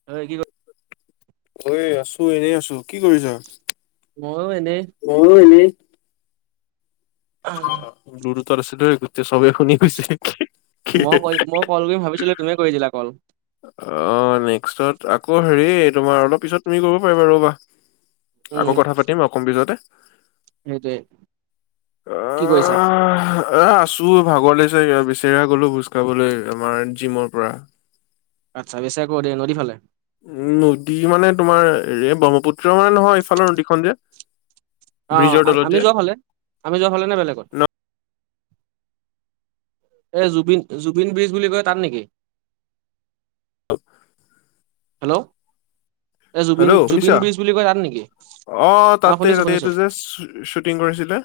[unintelligible] ঐ আছোঁ, এনেই আছোঁ। কি কৰিছ? মইয়ো এনেই। মইয়ো এনেই। [unintelligible] [unintelligible] চবে শুনি গৈছে, মই ক মই [unintelligible] কল কৰিম ভাবিছিলো তুমিয়ে কৰি দিলা কল অ'! নেক্সটত, আকৌ সেৰি, তোমাৰ অলপ পিছত, তুমি কৰিব পাৰিবা, ৰ'বা। আকৌ, উম কথা পাতিম [unintelligible] সেইটোৱে, কি কৰিছা? এ, আছোঁ, ভাগৰ লাগিছে! বিচেৰা গলোঁ ভোজ খাবলে, আমাৰ জিমৰ পৰা। আচ্ছা! [unintelligible] নদী ফালে? উম, নদী মানে তোমাৰ, ৰে ব্ৰহ্মপুত্ৰ মানে নহয়, এইফালৰ নদীখন যে। অ'! ব্ৰিজৰ তলত আমি যে। যোৱা ফালে, আমি যোৱা ফালেনে বেলেগত? এই, জুবিন-জুবিন ব্ৰিজ বুলি কয়, তাত নেকি? [unintelligible] হেল্ল'? এই জুবিন হেল্ল'! জুবিন শুনিছা? ব্ৰিজ বুলি কয় তাত নেকি অ'! শুনিছো তাতে-তাতে শুনিছো এইটো যে, শ্বুটিং কৰিছিলে,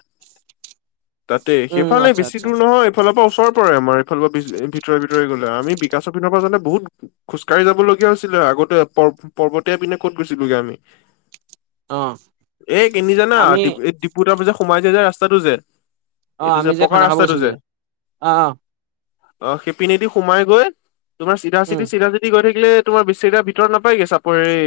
তাতে। উম সেইফালে আচ্ছা বেছি আচ্ছা দূৰ নহয়। ইফালৰ পৰা ওচৰ পৰে। আমাৰফালৰ পৰা বি ভিতৰে-ভিতৰি গ'লে। আমি বিকাশ পিনৰ পৰা যেনে বহুত খোজকাঢ়ি যাবলগীয়া হৈছিলে, আগতে পৰ পৰ্বত। [unintelligible] পিনে ক'ত গৈছিলোগে আমি। অ এই কেনি জানা! আমি [unintelligible] সোমাই যায় যে, ৰাস্তাটো যে, অ এইটো যে, আমি পকা খানা খাব ৰাস্তাটো গৈছিলো যে। অ অ অ'! সিপিনি দি সোমাই গৈ, তোমাৰ উম চিধা-চিধি, চিধা-চিধি গৈ থাকিলে, তোমাৰ, বেছিৰা ভিতৰত নাপায়গে, চাপৰি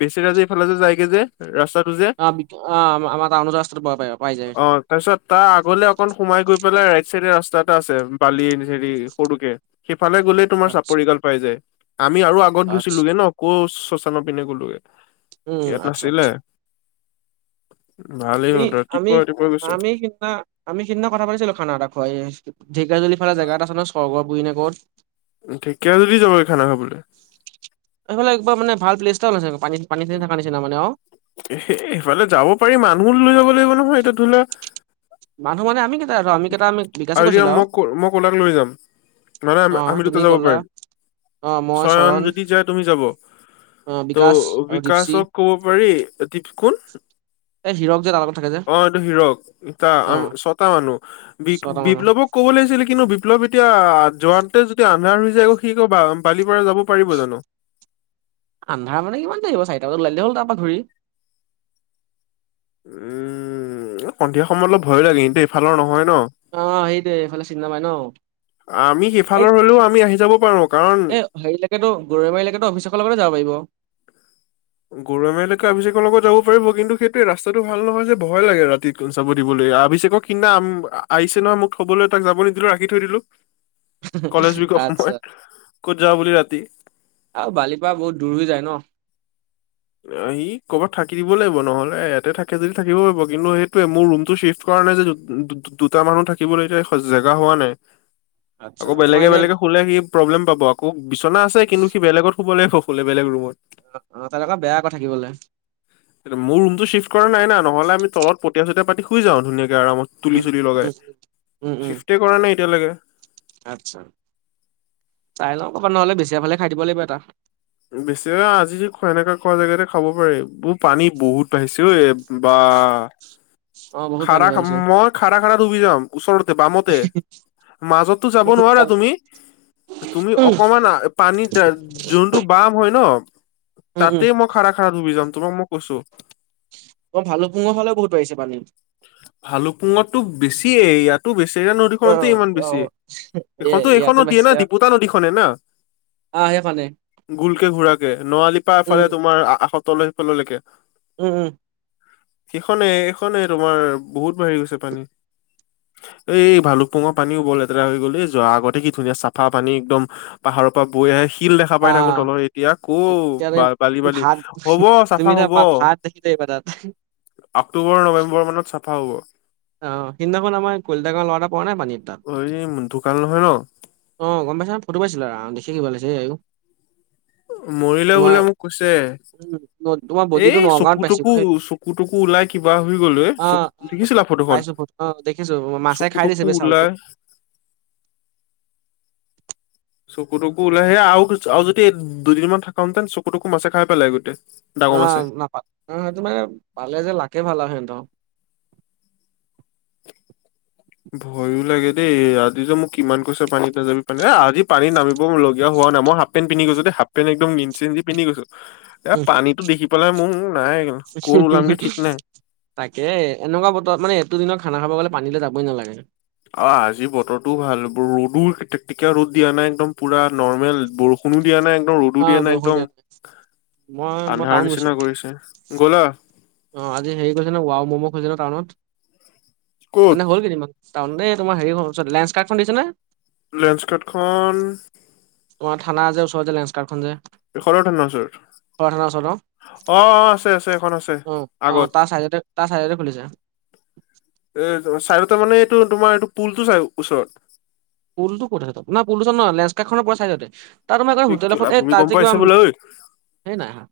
বেছিৰা যে এইফালে যে, যায়গে যে, ৰাস্তাটো যে। অ' অ'! আমাৰ টাউনৰ ৰাস্তা পাই, পাই যায়। অ'! তাৰপিছত, তাৰ আগলে অকন সোমাই গৈ, পেলাই ৰাইট চাইডে, ৰাস্তা এটা আছে, বালি সেৰি সৰুকে। সিফালে গ'লে, তোমাৰ আচ্ছা চাপৰিখন পাই যায়। আমি আৰু আগত আচ্ছা গৈছিললোগে ন' আকৌ, শ্মশানৰ পিনে গ'লোগে। উম, ইয়াত আচ্ছা, নাছিলে আচ্ছা! [unintelligible] আমি, আমি, ৰাতিপুৱা ৰাতিপুৱা গৈছো আমি সিদিনা আমি সেইদিনা কথা পাতিছিলোঁ খানা এটা খোৱা ধেকীয়াজুলী ফালে জেগা এটা আছে নয় স্বৰ্গ পুৰি নে ক'ত। ধেকীয়াজুলী যাবি খানা খাবলৈ। এইফালে একবাৰ মানে ভাল প্লেছটাওলে পানী চানী থকা নিচিনা মানে অ'। এ সফালে যাব পাৰি মানুহো লৈ যাব লাগিব নহয় এতিয়া ধৰি লোৱা। মানুহ মান আমি কেইটা আমি কেইটা আমি বিকাশে আৰু এতিয়া কৈছিলো মই ক মই ক'লাক লৈ যাম। নহ অ নহয় আমিতো তুমি দুটা যাব ক'লা পাৰিম অ মই চয়ন যদি যায় তুমি যাব। অ ত' বিকাশ আৰু দীপশি বিকাশক ক'ব পাৰি টিপ কোন। এই হিৰক যে তাৰ লগত থাকে যে অ', হিৰক ইতা অ আ ছটা মানুহ বি ছটা মানৰ বিপ্লৱক ক'ব লাগিছিলে কিন্তু বিপ্লৱ এতিয়া যোৱাতে যদি আন্ধাৰ হৈ যায় আকৌ সি আ বালি পাৰা যাব পাৰিব জানোঁ। আন্ধাৰ মানে কিমান দেৰি হ'ব চাৰিটা বজাত ওলালে হ'ল তাৰ পৰা ঘূৰি। উম সন্ধিয়া সময়ত অলপ ভয় লাগে কিন্তু ইফালৰ নহয় ন। অ সেইটোৱে এইফালে চিনি নাপাই ন আমি এই সিফালৰ হ'লেও আমি আহি যাব পাৰো কাৰণ। এ হেৰিলৈকেতো গৌৰীমাৰীলৈকেতো অফিচৰ লগতে যাব পাৰিব। গৰমেকে [unintelligible] অভিষেকৰ লগত যাব পাৰিব কিন্তু সেইটোৱে ৰাস্তাটো ভাল নহয় যে ভয় লাগে ৰাতি চাব দিবলৈ অভিষেক সিনাম আহিছে নহয় মোক থ'বলৈ তাক যাব নিদিলো ৰাখি থৈ দিলো। কলেজ উক সময় আচ্ছা ক'ত যা বুলি ৰাতি। আৰু বালিৰপা বহুত দূৰ হৈ যায় ন। আহি কৰ'ৰবাত থাকি দিব লাগিব নহ'লে ইয়াতে থাকে যদি থাকিব পাৰিব কিন্তু সেইটোয়ে মোৰ ৰুমটো চিফ কাৰণে যে দুটা মানুহ থাকিবলৈ এতিয়া জেগা হোৱা নাই। আচ্ছা আকৌ তোমাৰ বেলেগে এনে বেলেগে শুলে সি প্ৰব্লেম পাব আকৌ বিচনা আছে কিন্তু সি বেলেগত শুব লাগিব শুলে বেলেগ ৰুমত অ', তেনেকুৱা বেয়া কৈ থাকিবলৈ। মোৰ ৰুমটো চিফট কৰা নাই নহলে আমি তলত পঠীয়া চটীয়া পাতি শুই যাও ধুনীয়াকে আৰামত। তুলি উম, চুলি উম, লগাই উম, উম, উম, চিফ্টটে কৰা নাই এতিয়ালৈকে। আচ্ছা চাই লও ক'ৰবাত নহ'লে বিছৰাই ফালে খাব লাগিব এটা। বেছিৰা আজি সনেককা খোৱা জেগাতে খাব পাৰি বোৰ পানী বহুত বাঢ়িছে ঐ বা। অ', বহুত পানী খাৰা খা বাঢ়িছে। মই খাৰা খাৰা ডুবি যাম ওচৰতে বামতে। মাজতো যাব বহুত নোৱাৰা পানী তুমি তুমি উম, অকমান পানী যোনটো বাম হয় ন উম, উম। তাতেই মই খাৰা খাৰা ডুবি যাম তোমাক মই কৈছোঁ। অ', ভালু পুঙৰ হলে বহুত বাৰিছে পানী। ভালুপুঙতো বেছিয়ে ইয়াতো বেছিৰা অ', নদীখনত ইমান অ', বেছি। অ', এ এইখনতো এইখন ইয়াতে নদীয়ে ন বাঢ়িছে দপুতা নদীখনে না। আহ সেইখনে গোলকে ঘোৰাকে নোৱাৰালি পৰা উম, এফালে তোমাৰ আশতল সিফাললৈকে। উম, উম। সেইখনে এইখনে তোমাৰ বহুত বাঢ়ি গৈছে পানী। এই ভালুকপুঙৰ পানী ও বৰ লেতেৰা হৈ গ'ল যোৱা আগতে কি ধুনীয়া চাফা পানী একদম পাহাৰৰ পৰা বৈ আহে শিল দেখা পাই থাকোঁ আহ তলত এতিয়া ক এতিয়া আমি বালি, বালি ভাত হ'ব চাফা তুমি ত হ'ব ভাত দেখিল পতা [unintelligible] অক্টোবৰ নৱেম্বৰ মানত চাফা হ'ব। অ', সিদিনাখন আমাৰ কলিতা গাও ল'ৰাটা পৰা নাই পানীৰ তাত। অ এই ঢুকাল নহয় ন অ', গ'ম পাইছা ফটো পাইছিল আৰু দেখি কিবা লাগিছে এই আৰু। মৰিলেও বোলে মোক কৈছে। [unintelligible] তোমাক এই চকু টকু চকু টকু ওলাই কিবা হৈ গলো এ অ', চকু অ', দেখিছিলা? ফটোখন পাইছো ফটো অ', দেখিছো মাছে চকু খাই দিছে টকু বে চাউলটো ওলাই চকু টকু ওলাই আহে আৰু আৰু যদি দুদিনমান থাকা হেঁতেন চকু টকু মাছে খাই পেলাই গোটেই। ডাঙৰ মাছে অ' নাপাল অ' সেইটো মানে পালে যে লাকে ভাল আও সিহঁতৰ। ভয়ো লাগে দেই আজি যে মোক কিমান কৈছে পানীত নাযাবি পানে এ আজি পানী নামিব লগীয়া হোৱা নাই মই সাপ হফ পেন পিন্ধি গৈছো দে হাফ পেণ্ট একদম নিনচি দি পিন্ধি গৈছো এ উম, পানীতো দেখি পেলাই ম নাই ক'ল ওলামগে ঠিক নাই। তাকে এনেকুৱা বতৰত মানে এইটো দিনত খানা খাব গ'লে পানীলে যাবই নালাগে। অ আজি বতৰটোও ভাল ৰ'দো [unintelligible] ৰ'দ দিয়া নাই একদম পুৰা নৰ্মেল বৰষু বৰষুনো দিয়া নাই একদম ৰ'দো দিয়া নাই একদম। মই মই আন্ধাৰ টাউন নিচিনা গৈছিলো কৰিছে, গ'লা? অ' আজি হেৰি কৰিছে ন ৱাও ম'ম খছে ন টাউনত ক'ত মানে হ'ল কেইদিনমান। তাৰমানে তোমাৰ হৰিহল লেঞ্চকৰ্ডখন দেখিছ নে? লেঞ্চকাৰ্ডখন তোমাৰ থানা যে ওচৰত যে লেঞ্চকাৰ্ড খন যে। খদৰ ঠানাৰ ওচৰত? খ থানাৰ ওচৰৰ অ অ আছে আছে এখন আছে অ' অ' আগত তাৰ চাইতে তাৰ চাইডতে খুলিছে। এ চাইডতে মানে এইটো তোমাৰ এইটো পুলতটো চাই ওচৰত? পুলটো কত আছে এইটো? না পুলটো ওচৰত নহয় লেঞ্চকাৰ্ড খনৰ পোৰা চাইডতে। তাৰ তোমাৰ গৈ হোটেল কেলা এখন এই তাত ভূমিকম্প যে কিবা, আহিছে বোলে ঐ সেই নাই অহা।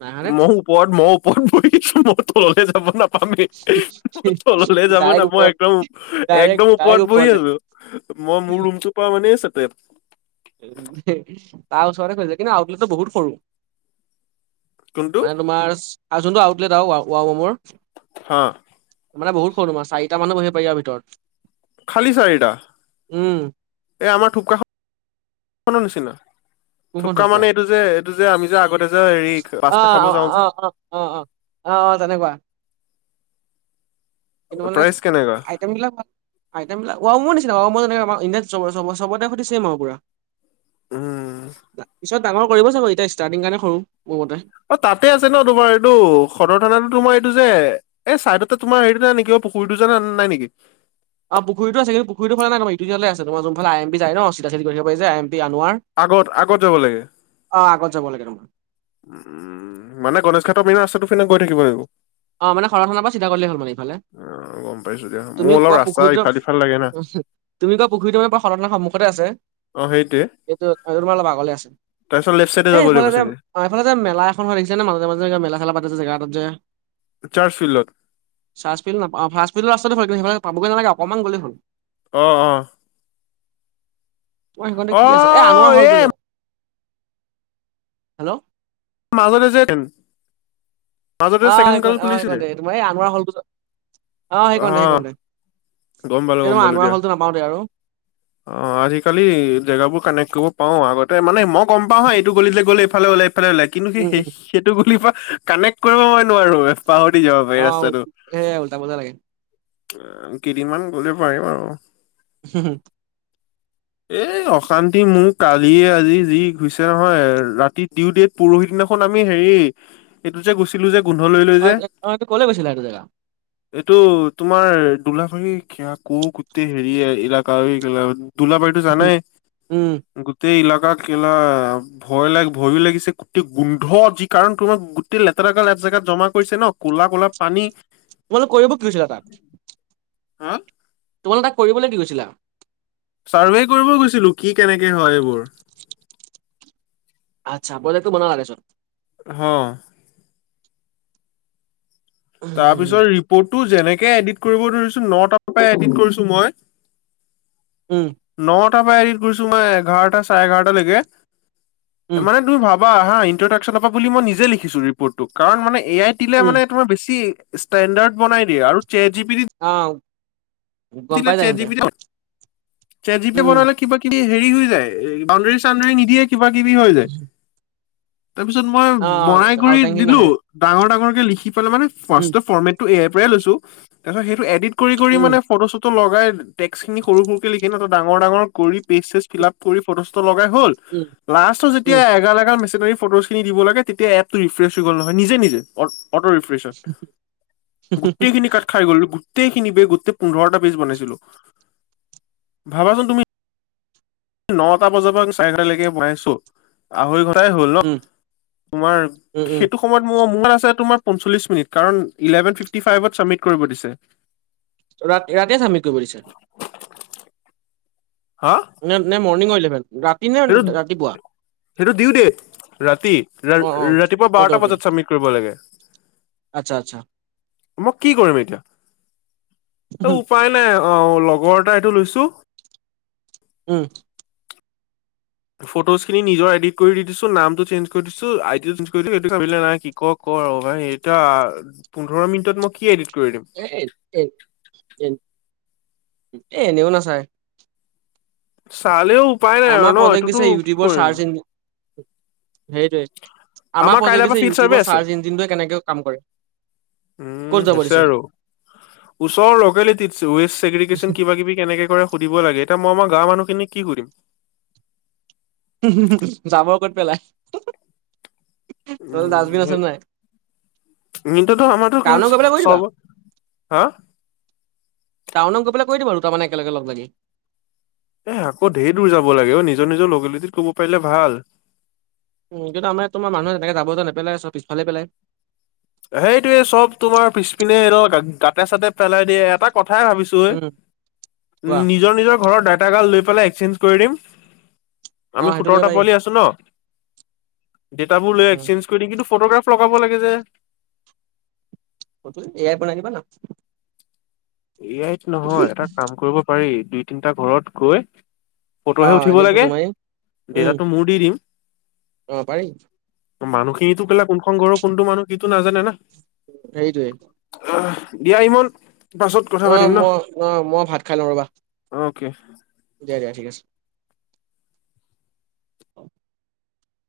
নাই অহা নে মই ওপৰত মই ওপৰত বহিছো মই তললে যাব নাপ। নাপামেই, মই তললে যাব ডাইৰেক্ট নাপাওঁ ওপৰত একদম ডাইৰেক্ট একদম ওপৰত ডাইৰেক্ট বহি ওপৰলে আছো। মই মোৰ ৰুমতোপা মানে চাতেপ। উ তাৰ ওচৰতে কৈছিলোঁ, কিন্তু আটলেতো বহুত সৰু। কোনটো মানে তোমাৰ আ যোনটো আউটলেট আৰু ৱাও ম'মৰ। হা। মানে বহু সৰু চাৰিটা মানুহ বহিব পাৰি আও ভিতৰত। খালী চাৰিটা? উম এই আমাৰ থুপকা নিচিনা কোনখন থুপকা থোপকা মানে এইটো যে এইটো যে আমি যে আগতে যে হেৰি অ পাস্তা খাব অ যাও যে। অ অ অ' অ' অ' অ' তেনেকুৱা। কিন্তু মানে আই প্ৰাইচ কেনেকুৱা আইটেম বিলাক আইটেম বিলাক ৱাও মম নিচিনা, ৱাও মম যেনেকে আমাৰ ইণ্ডিয়াত চবৰ চব চবতে সেইটো ছেম আও পোৰা। উম পিছত ডাঙৰ কৰিব চাগৈ এতিয়া ষ্টাৰ্টিং কাৰণে সৰু মোৰ মতে। অ' তাতে আছে ন তোমাৰ এইটো সদৰ থানাতো তোমাৰ এইটো যে। এই চাইডতে তোমাৰ সেইটোতে নেকি অ পুখুৰীটো যযে তাতে নাই নেকি? অ' পুখুৰটো আছে কিন্তু পুখুৰীটোৰ ফালে নাই তোমাৰ ইটোযিঅলে আছে তোমাৰ যোনফালে আই এম পি যায় ন চিধা চিধি গৈ থাকিব পাৰি যে আই এম পি আনোৱাৰ। আগত আগত যাব লাগে? অ' আগত যাব লাগে। উম মানে গণেশ ঘাটৰ পিনে ৰাস্তাটো ফিনে গৈ থাকিব লাগিব? অ' মানে সদৰ থানাৰ পৰা চিধা গলেই হ'ল মানে ইফালে, অ গম পাইছো দিয়া মোৰ তুমি অলপ কোৱা ৰাস্তা পুখুৰীটো ইফাল সিফাল লাগে না তুমি কোৱা পুখুৰীটো মানে পোৰা সদৰ থানাৰ সন্মুতে আছে। অ সেইটোৱে এইটো সেইটো তোমাৰ অলপ আগলে আছে, তাৰপিছত লেফ্ট চাইডে সেই যাব লাগিব এফালে যে চাগে অ' এইফালে যে মেলা এখন হয় দেখিছানে? মাজে মাজে মেলা ছেলা পাতে জেগা এটাত যে। চাৰ্জফিল্ডত? [unintelligible] সেইফালে পাবগৈ নালাগে অকমান গ'লেই হ'ল। অ' অ'। তোমাৰ সেই কানতে অ কি আছে এ আনোৱাৰ এ হলটো যে হেল্ল' মাজতে যে মাজতে অ ছেকেণ্ড কল সেইকন অ খুলিছিলে সেইকনতে এ তোমাৰ এই আনোৰা হ'লটো ওচৰত অ সেইকনটে সেইকনটে গম পালোঁ, এ গম তোমাৰ মই পালোঁ আনোৱাৰ দিয়া। হ'লটো নাপাওঁ তে আৰু অ আজি-কালি জেগাবোৰ কানেক্ট কৰিব পাৰো আগতে মানে মই গম পাওঁ হয় এইটো গলিলে গ'লে এইফালে ওলাই এইফাল ওলাই কিন্তু সেই উম উম সেইখ- সেইটো গলিৰ পৰা কানেক্ট কৰিবই নোৱাৰো। পাহৰি যাওঁ। অ সে উলটা পুলটা লাগে কেইদিনমান গ'লে পাৰিম আৰু। হু হু এ অশান্তি মো কালিয়ে আজি যি ঘুইছে নহয় ৰাতি তিও দে পৰহি দিনাখন আমি হেৰি এইটো যে গৈচিলো যে গোন্ধ লৈ লৈ অ যে অ এইটো কলৈ গৈছিলা এইটো জেগা এইটো তোমাৰ [unintelligible] হেৰি [unintelligible] তোলা বাইতো জানাই উম গোটেই এলেকা কেলাম ভয় লাগ ভইয়ো লাগিছে গোটেই গোন্ধ যি কাৰণ তোমাৰ গোটেই লেতেৰা গাল এক জেগাত জমা কৰিছে ন ক'লা ক'লা পানী তোমালোক কৰিব কি আছিলে তাত হা তোমালোক তাক কৰিবলে দি গৈছিলা চাৰ্ভে কৰিব গৈছিলো কি কেনেকে হয় এইবোৰ আচ্ছা বইলাতো মনা লাগে চোন হ তাৰপিছত উম ৰিপৰ্টটো যেনেকে এডিট কৰিব ধৰিছো নটাৰ পৰা এডিট কৰিছো মই উম নটাৰ পৰা এডিট কৰিছো মই এঘাৰটা চাৰে এঘাৰটা লৈকে উম মানে তুমি ভাবি- বা হা ইণ্টৰডাক্সন পা বুলি মই নিজে লিখিছো ৰিপৰ্টটো কাৰণ মানে এ আইত দিলে উম মানে তোমাৰ বেছি টি ষ্টেণ্ডাৰ্ড বনাই দিয়ে আৰু চেট জি পি টিত আ ও দিলে চেট জি পি টি ন চে জি পি টি উম উম, বনালে কিবা কিবি হেৰি হৈ যায় বাউণ্ডৰী চাউণ্ডৰী নিদিয়ে কিবা কিবি হৈ যায় তাৰপিছত মই আহ বনাই কৰি আউটলাইন খিনি দিলো নাহে ডাঙৰ ডাঙৰকে লিখি পেলাই মানে ফাৰ্ষ্ট উম টে ফৰ্মেটটো এ আই পৰাই লৈছো তাৰপিছ সেইটো এডিট কৰি কৰি উম মানে ফটো চটো লগাই টেক্স খিনি সৰু সৰুকে লিখি ন ডাঙৰ ডাঙৰ কৰি পেজ চেজ ফিলাপ কৰি ফটো চটো লগাই হ'ল উম লাষ্টত উম যেতিয়া এগাল এগাল মেচিনাৰী ফটো খিনি দিব লাগে তেতিয়া এপটো ৰিফ্ৰেচ হৈ গ'ল নহয় নিজে নিজে অট অট ৰি- ফ্ৰচত গোটেইখিনি কাত খাই গ'ল গোটেই খিনিবে গোটেই পোন্ধৰটা পেইজ বনাইছিলোঁ ভাবাচোন তুমি নটা বজাৰ পৰা চাৰে এঘাৰটালৈকে বনাইছো আঢ়ৈ ঘন্টাই হ'ল ন উম তোমাৰ উম উম সেইটো সময়ত মো মোৰ আছে তোমাৰ পঞ্চল্লিছ মিনিট কাৰণ ইলেভেন ফিফটি ফাইভত চাবমিট কৰিব দিছে। ইয়াতে চাবমিট কৰিব দিছে। হা? [unintelligible] সেইটোত ৰাতিপুৱা সেইটো দিও দেই ৰাতি ৰা অ অ ৰাতিপুৱা অকে বাৰটা অকে বজাত চাবমিট কৰিব লাগে। আচ্ছা, আচ্ছা মই কি কৰিম এতিয়া? উম সেই উপায় নাই, অ' লগৰ এটা এইটো লৈছো। উম'। ফটজ খিনি নিজৰ এডিট কৰি দি দিছো, নামটো চেঞ্জ কৰি দিছো, আইডি চেঞ্জ কৰি দিছো, [unintelligible] কৰ আৰু ভাই, এতিয়া পোন্ধৰ মিনিটত মই কি এডিট কৰি দিম [unintelligible] এনেও নাচায়। চালেও উপায় নাই আৰু ন', এইটোতো কি কৰিম? সেইটোৱেই, আমাৰ কাইলৈৰ প্ৰজেক্ট পৰা দিছে ফিল্ড চাৰ্ভে ইউটিউবৰ আছে। চাৰ্চ ইঞ্জিনটোৱে কেনেকে কাম কৰে? ক'ত উম, যাব হৈছে দিছে আৰু। ওচৰ ল'কেলিটিত, ৱেষ্ট চেগ্ৰিগেচন কিবা-কিবি কেনেকে কৰে সুধিব লাগে, এতিয়া মই মই গাঁৱ মানুহখিনিক কি সুধিম? জাৱৰ ক'ত পেলাই তহঁতৰ ডাষ্টবিন আছে নাই? মিণ্টুটো আমাৰতো টাউনত গৈ পেলাই কৰি দিবা চবৰ হা? টাউনত গৈ পেলাই কৰি দিব দুটামানে একেলগে লগ-লাগি। এ, আকৌ ধেৰ দূৰ যাব লাগে অ', নিজৰ নিজৰ লকেলিটিত কৰিব পাৰিলে ভাল। উ, এতিয়াটো আমাৰ ইয়াতটো মানুহে তেনেকে জাৱৰ যে নেপেলাই চব পিছফালে পেলাই। সেইটোৱে চব তোমাৰ পিছপিনে এই ধৰ গাতে-চাতে পেলাই দিয়ে, এটা কথাই ভাবিছো গৈ উম কোৱা নিজৰ নিজৰ ঘৰৰ ডাটাগাল লৈ পেলাই এক্সচেঞ্জ কৰি দিম। অ আমি সেইটো কৰিব সোতৰটা পাৰি পোৱালি আছো ন'? ডেটাবোৰ লৈ উম এক্সচেঞ্জ কৰি দিম, কিন্তু ফট'গ্ৰাফ লগাব লাগে যে। এ আইত বনাই দিবা না। এ আইত নহয়, এটা কাম কৰিব পাৰি দুই-তিনটা ঘৰত গৈ অ ফটোহে উঠিব এনে ফটো লাগে, মাৰি উম দেটাটো মোৰ দি দিম। অ', পাৰিম। মানুহখিনিটো পেলাই কোনখন ঘৰৰ কোনটো মানুহ, সিটো নাজানে না? সেইটোৱে। অ' দিয়া ইমন পাছত কথা পাতিম অ', মই ন অ' মই ভাত খাই লওঁ ৰবা। অ'কে। দিয়া দিয়া, ঠিক আছে।